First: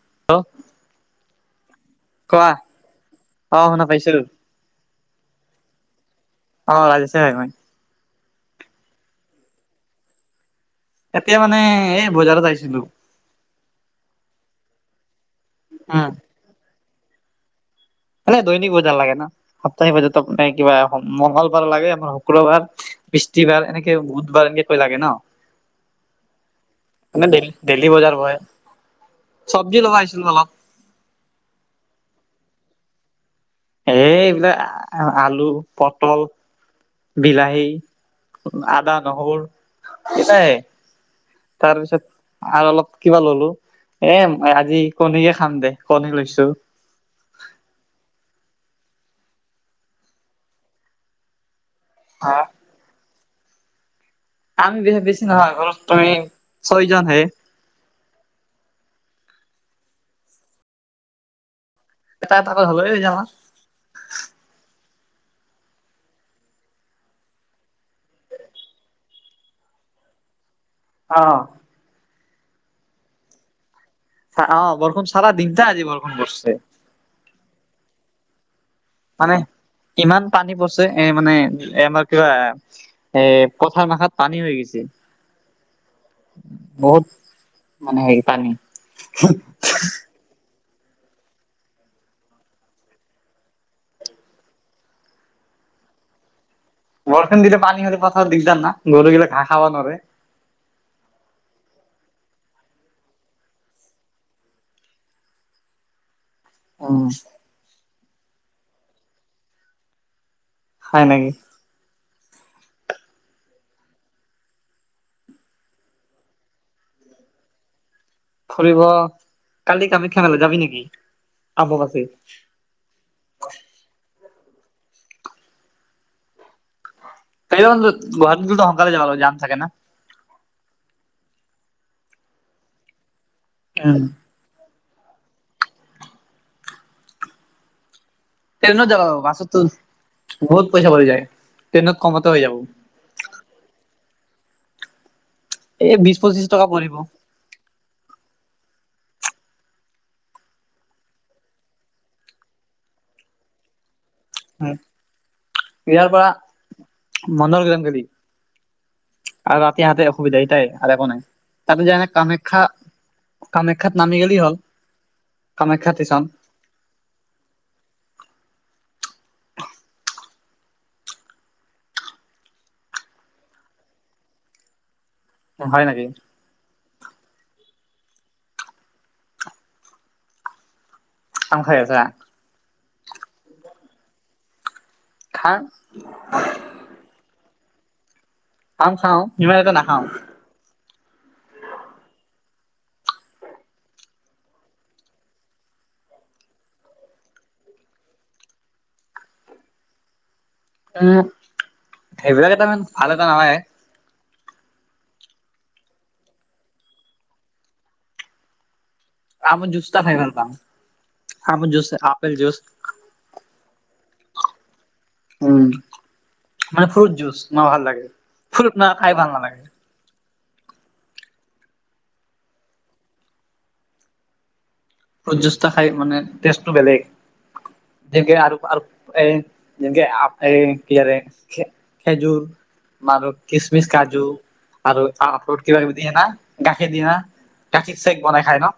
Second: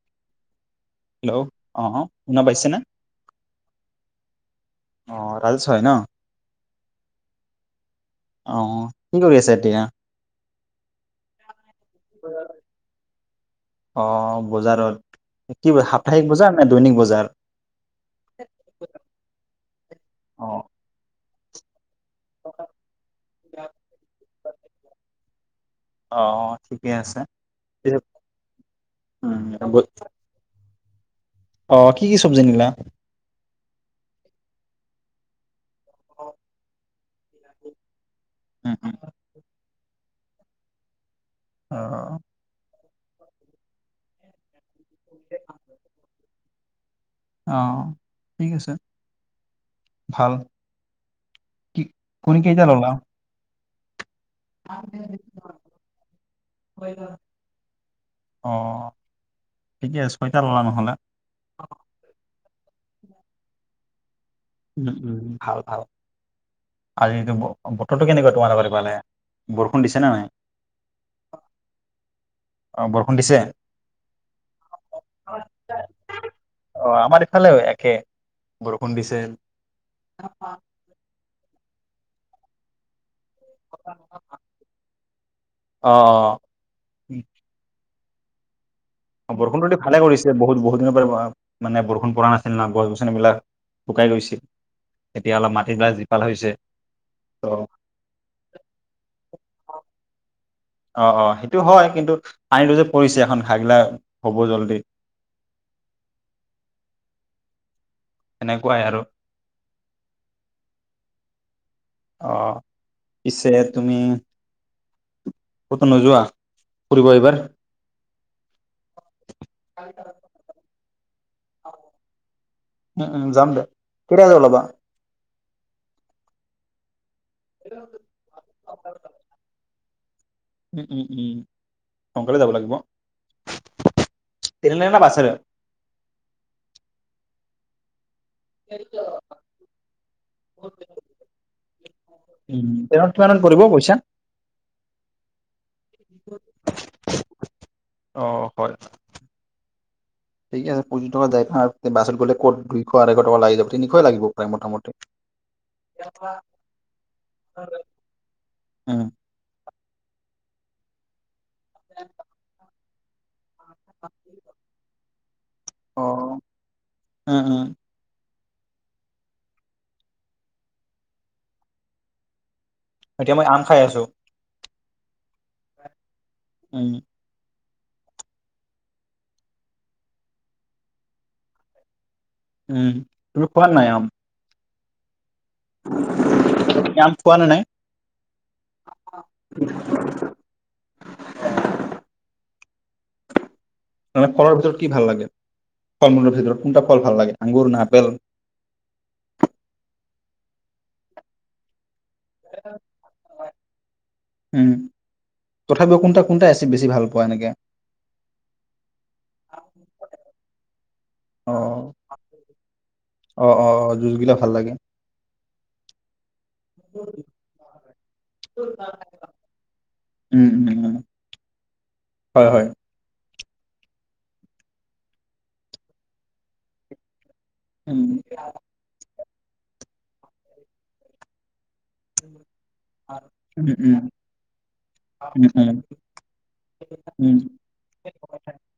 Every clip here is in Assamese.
হেল্ল' হেল্ল' অ শুনা কোৱা পাইছেনে? অঁ শুনা পাইছো অঁ ৰাজেশ হয় ন অ' ৰাজেশে হয় মই অঁ কি কৰি আছা এতিয়া এতিয়া মানে এই বজাৰত আহিছিলো অ' বজাৰত কি বজাৰ উম সাপ্তাহিক বজাৰ নে দৈনিক বজাৰ মানে দৈনিক বজাৰ লাগে না, সপ্তাহিক বাজাৰ তো অ এই কিবা মংগল বাৰ লাগে হয় শুক্ৰবাৰ, বিষ্টিবাৰ এনেকে বুধবাৰ, এনেকে কৈ লাগে অ ঠিকে আছে ন' মানে দেল-দেইলী পিছত বজাৰ বহে, উম চবজি লগাইছিলো অলপ। অ', কি-কি চবজি নিলা? এ, এইবিলাক আলু পতল বিলাহী। উম উম আদা, নহৰু। কেচা হেই। অ তাৰপিছত আৰু অলপ কিবা ল'লো, এ মই আজি কণীয়ে খাম দে, কণী লৈছো। অ', ঠিক আছে, ভাল। কি কণী কেইটা ল'লা। আমি বে-বেছি নহয়, ঘৰত তুমি ছয়জনহে। অ ঠিকে ছয়টা ল'লা নহ'লে। তাত আকৌ হ'লে সেইদিনা খন উম-উম, ভাল-ভাল। আজি দিনটো ব-বতৰটো কেনেকুৱা তোমালোকৰ সেইফালে, বৰষুণ দিছেনে নাই? অ'। অ, বৰষুণ দিছে? অ', বৰষুন চাৰা দিনটা আজি বৰষুণ পৰছে। অ আমাৰ ইফালেও একে বৰষুণ দিছে। মানে ইমান পানী পৰছে এ, মানে। এ আমাৰ কিবা এ, পথাৰ মাখাত পানী হৈ গৈছে, অ বহুত। মানে সেই পানী বৰষুণতো দি ভালে কৰিছে, বহুত-বহুত মানে বৰষুণ পৰা নাছিল নহ গছ-গছনিবিলাক শুকাই গৈছিল, এতিয়া অলপ মাটিবিলাক জীপাল হৈছে। ত বৰষুণ দিলে পানী হ'লে পথাৰ দিগদাৰ না, গৰু গিলাক ঘাঁ খাব নৰে। অ', -অ' সেইটো হয় কিন্তু, পানীটো যে পৰিছে এখন ঘাগিলা হ'ব জলদি। উম। সেনেকুৱাই আৰু। হয় নেকি। অ', পিছে তুমি, ক'ত নোযোৱা ফুৰিব এইবাৰ। ফুৰিব, কালি কামাখ্যা মেলা যাবি নেকি? অম্বুবাচী। উম, উম, যাম দে [unintelligible] ওলাবা? উম, [unintelligible] জাম থাকে না? উম, উম, উম, সোনকালে যাব লাগিব। [unintelligible] [unintelligible] ট্ৰেইনত যাব, বাছতো বহুত পইচা পৰি যায় ট্ৰেইনত কমতে হৈ উম, ট্ৰেইনত কিমানত যাব। পৰিব পইচা? এই বিশ-পঁচিশ টকা পৰিব। অ', হয়, ঠিকে আছে পঁচিশ টকাত যায় আৰু বাছত গ'লে ক'ত দুইশ-আঢ়ৈশ টকা লাগি যাব ঠিক খাবই লাগিব প্ৰায় উম, মোটামুটি ইয়াৰ পৰা মন্দৰ গ্ৰাম উম [unintelligible] ইয়াতে অসুবিধা এইটাই আৰু একো নাই। তাপিছত মানে কামাখ্যা কামাখ্যাত নামি গ'লি হ'ল। কামাখ্যা অ', ষ্টেচন উম, উম, এতিয়া মই আম খাই আছোঁ। অ', হয় নেকি। হম। আম খাই আছা? উম, তুমি খোৱানে নাই আম? খাৰ তুমি আম খোৱা নে নাই? [unintelligible] আম খাও, সিমান এটা নাখাও। মানে ফলৰ ভিতৰত কি ভাল লাগে, ফল মূলৰ ভিতৰত কোনটা ফল ভাল লাগে আঙুৰ না আপেল? এক সেইবিলাক এটা মানে ভাল এটা নহয়। উম, তথাপিও কোনটা কোনটা আছে, বেছি ভাল পোৱা এনেকে? আমৰ জুচতা খাই ভাল পাওঁ, আমৰ অ'। জুচ, আপেল জুচ অ অ অ যুঁজগিলা ভাল লাগে। উম। মানে ফ্ৰুট জুচ ন ভাল লাগে, ফ্ৰুট ন খাই ভাল নালাগে। উম, উম, উম, হয়, হয়। ফ্ৰুট জুচতা খাই মানে তেষ্টো বেলেগ। উম যেকে আৰু আৰু এই যেনকে [unintelligible] এই কিহেৰে কি খেজুৰ মাৰ উম কিচমিচ উম কাজু আৰু আখৰুত, উম কিবা কিবি দিয়ে না গাখীৰ দিয় না উম গাখীৰ চেক বনাই খাই ন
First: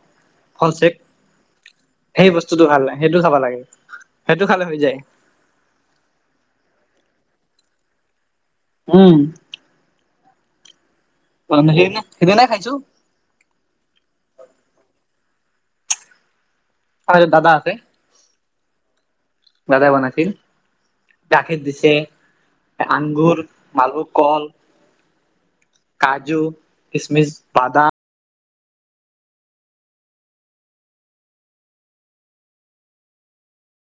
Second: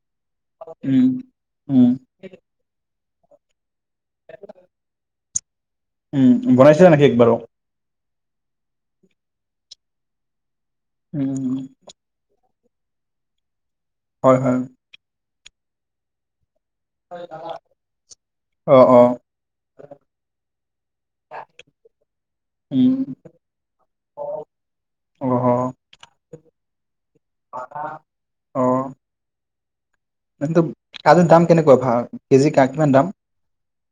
ফল চেক। উম উম সেই বস্তুতটো ভাল নাই। সেইটো চাব লাগে। সেইটো খালে হৈ যায়। যা নাই নেকি একবাৰ? উম উম উম অহ', সেইদিনা -সেইদিনা খাই চো হয় - হয়। আহ', দাদা আছে অ অ দাদাই বনাইছিল গাখীৰ দিছে উম আংগুৰ, মালভোকল, অ অ কাজু, খি, বাদাম। অহ ', কিন্তু কাজুৰ দাম কেনেকুৱা ভা কেজি কিমান দাম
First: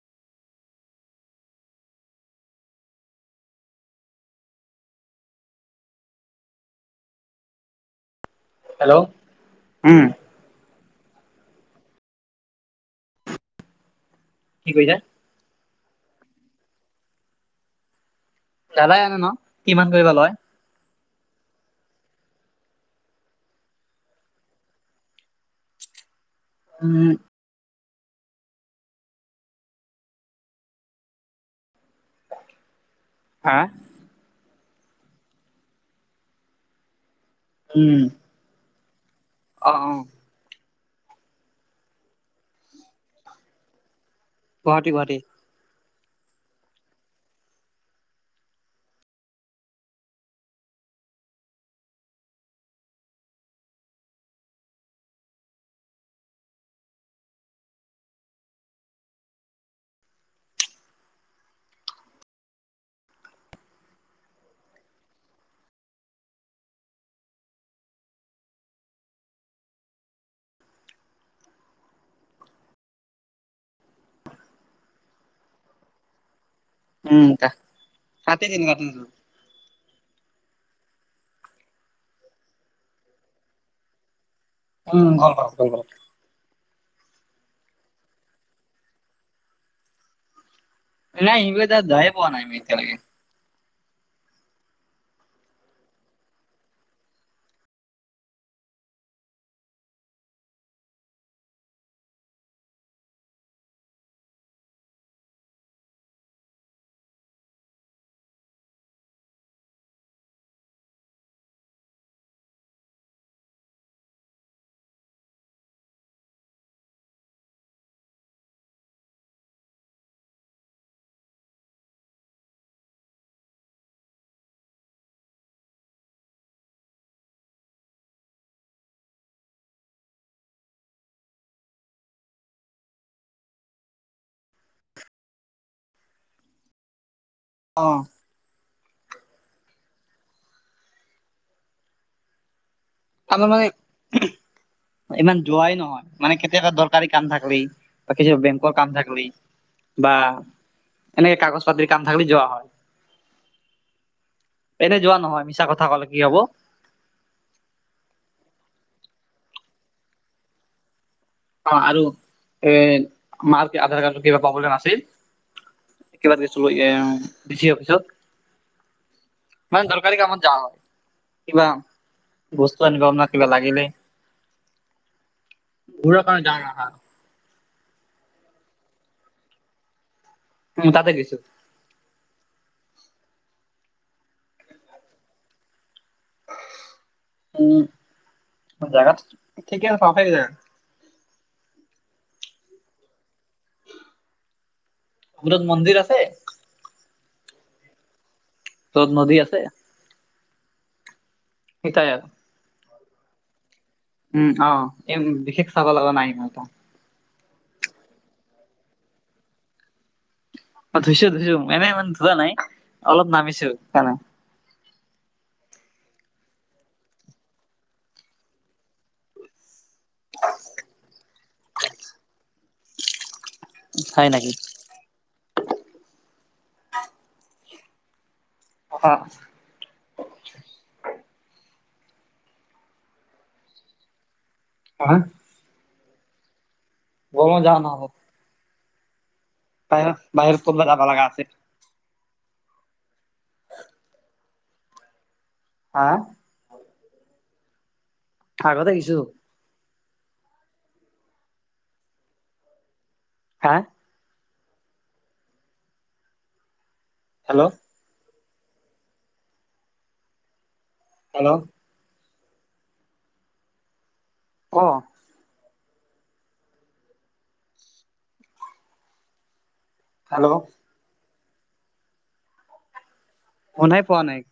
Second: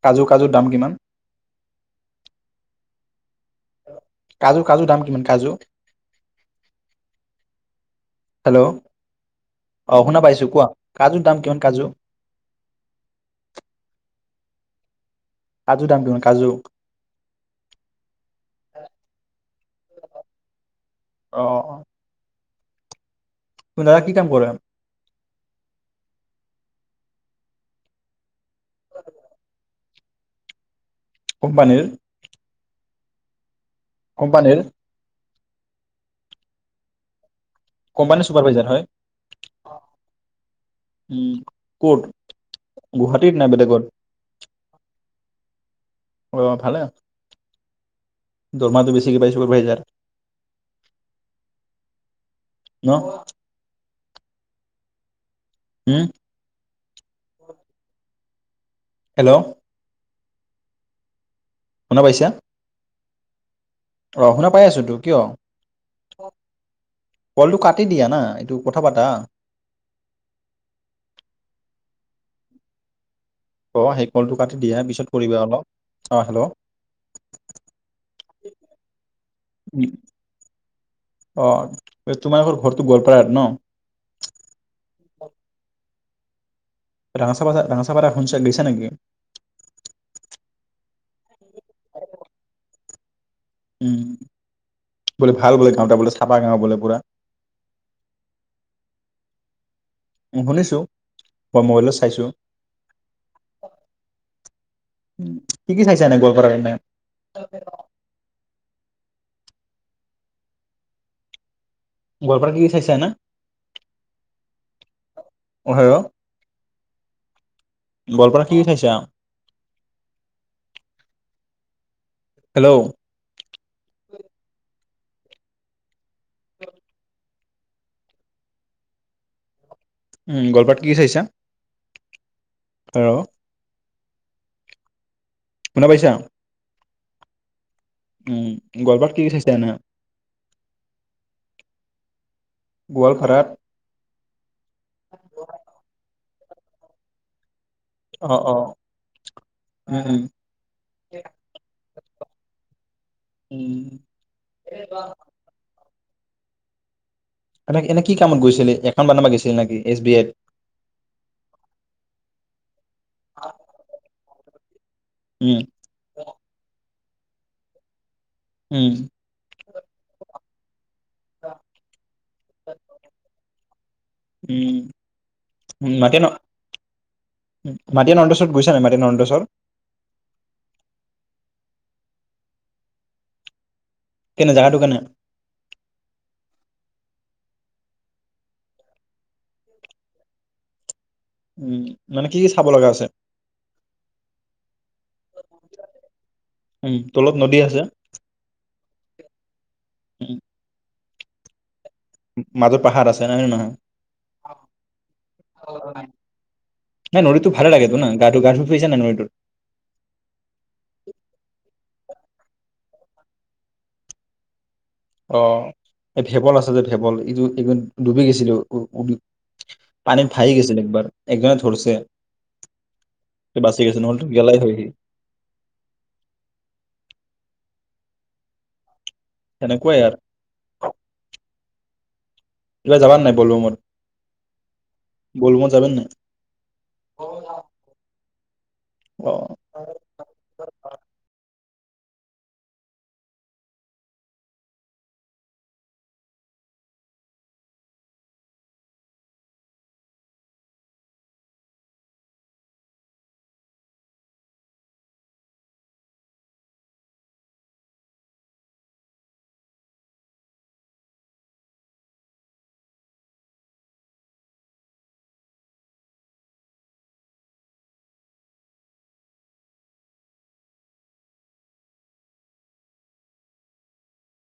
কাজু - কাজুৰ দাম কিমান? কাজুৰ- কাজুৰ দাম কিমান কাজু? হেল্ল', উম অহ ' শুনা পাইছোঁ কোৱা? কাজুৰ দাম কিমান কাজু? কি কৈছা? কাজু দাম ধোন কাজু? দাদাই আনে ন? কিমান কৰিব লয়? অহ - অহ তোমাৰ দাদা কি কাম কৰে? উম কোম্পানীৰ হাহ কোম্পানীৰ কোম্পানীৰ চুপাৰ ভাইজাৰ হয়। অহ ', উম ক'ত গুৱাহাটীত নে বেলেগত? গুৱাহাটী গুৱাহাটী অহ, ভালে দৰমাহাটো বেছিকে পাই ছুপাৰ ভাইজাৰ। নহ উম হেল্ল', শুনা পাইছা? অহ, শুনা পাই আছোতো কিয়? কলটো কাটি দিয়া না, এইটো কথা পাতা। অহ, সেই কলটো কাটি দিয়া পিছত কৰিবা অলপ। অহ হেল্ল', উম ক কাটি দিং ৰহ। অহ'তোমাৰ ঘৰ ঘৰতৰতো গোৱালপাৰ নহ? উম ভাল পাল- ভাল পাল। ৰাঙাচাযা - ৰাঙচাপাৰ এখন গৈছো নেকি? নাই ইব ত যায় পোৱা নাই আমি এতিয়ালকে। উম বোলে ভাল বোলে গাঁওটা বোলে চাফা গাঁও বোলে পুৰা। উম শুনিছো, মই মোবাইলত চাইছো। কি- কি চাইছে এনে গোৱালপাৰাৰ কাৰণে। গোৱালপাৰা কি-কি চাইছে এনে? অ', হেল্ল'। গোৱলপাৰা কি উঠাইছা, হেল্ল'। উম, গলপাত কি চাইিছা? হেল্ল'। শুনা পাইছা? অ উম। গোৱালপাৰাত কি কি চাইছা? আমাৰ গোৱালপাৰাত মানে ইমান যোৱাই নহয়। মানে কেতিয়াবা এটা দৰকাৰী কাম থাকলি। বা কিছু অ অ বেংকৰ কাম থাকলি উম বা উম এনেকে কাগজ পাতিৰ কাম থাকিলি যোৱা হয়, উম এনে যোৱা নহয় মিছা কথা ক'লে কি হ'ব? কি এনে কি কামত গৈছিলে এখন বনাবা গৈছিল নেকি এছ বি আইত? অ', আৰু এ মাৰ আধাৰ কাৰ্ড কিবা পাবলৈ ন' উম আছিল। একেবাৰে [unintelligible] বেছি অফিচত উম। মান দৰকাৰী কামত যান হয়। কিবা বস্তু আনিবা আপোনাৰ কিবা লাগিলে। উম ঘৰা কাৰণ য ন হা মাটি নন্দচৰত গৈছা নাই মাটি নডছৰ? উ, তাতে কিছু কেনে জাগাটো কেনে? উম, জোগাত ঠিকেই আ ভাফ জো উম, মানে কি কি চাব লগা আছে? আমৰত মন্দিৰ আছে। উম তলত নদী আছে। ত'ত নদী আছে। উম। সটাই আৰু মাজত পাহাৰ আছে নহয়, নহয়। উম, অ', এই বিশেষ চাব লগা নাই ম গম পাওঁ। ভাল লাগে তো ন গা গা পিছা ন' নটো অ', ধুইছো মনেই ইমান ধোৱা নাই অলপ নামিছো সকাৰণে। অ', এই ভেবল আছে যে ভেবল এইটো এই ডুবি গৈছিলো। পানীত ভাইি গৈছিল একবাৰ একজনে ধৰছে। বাচি গৈছে নহ'লেতো হয় নেকি গেলাই হয়হি। অ' তেনেকুৱাই আৰু এইবাৰ যাবান নাই বলোঙত বলোঙত যাবান নাই অঁ যাম অঁ অ'। বাই বাইৰ ওচৰতো যাবা লাগা আছে হাঁ আগত আহিছো হাঁ হেল্ল' হেল্ল' অঁ হেল্ল' শুনাই পোৱা নাই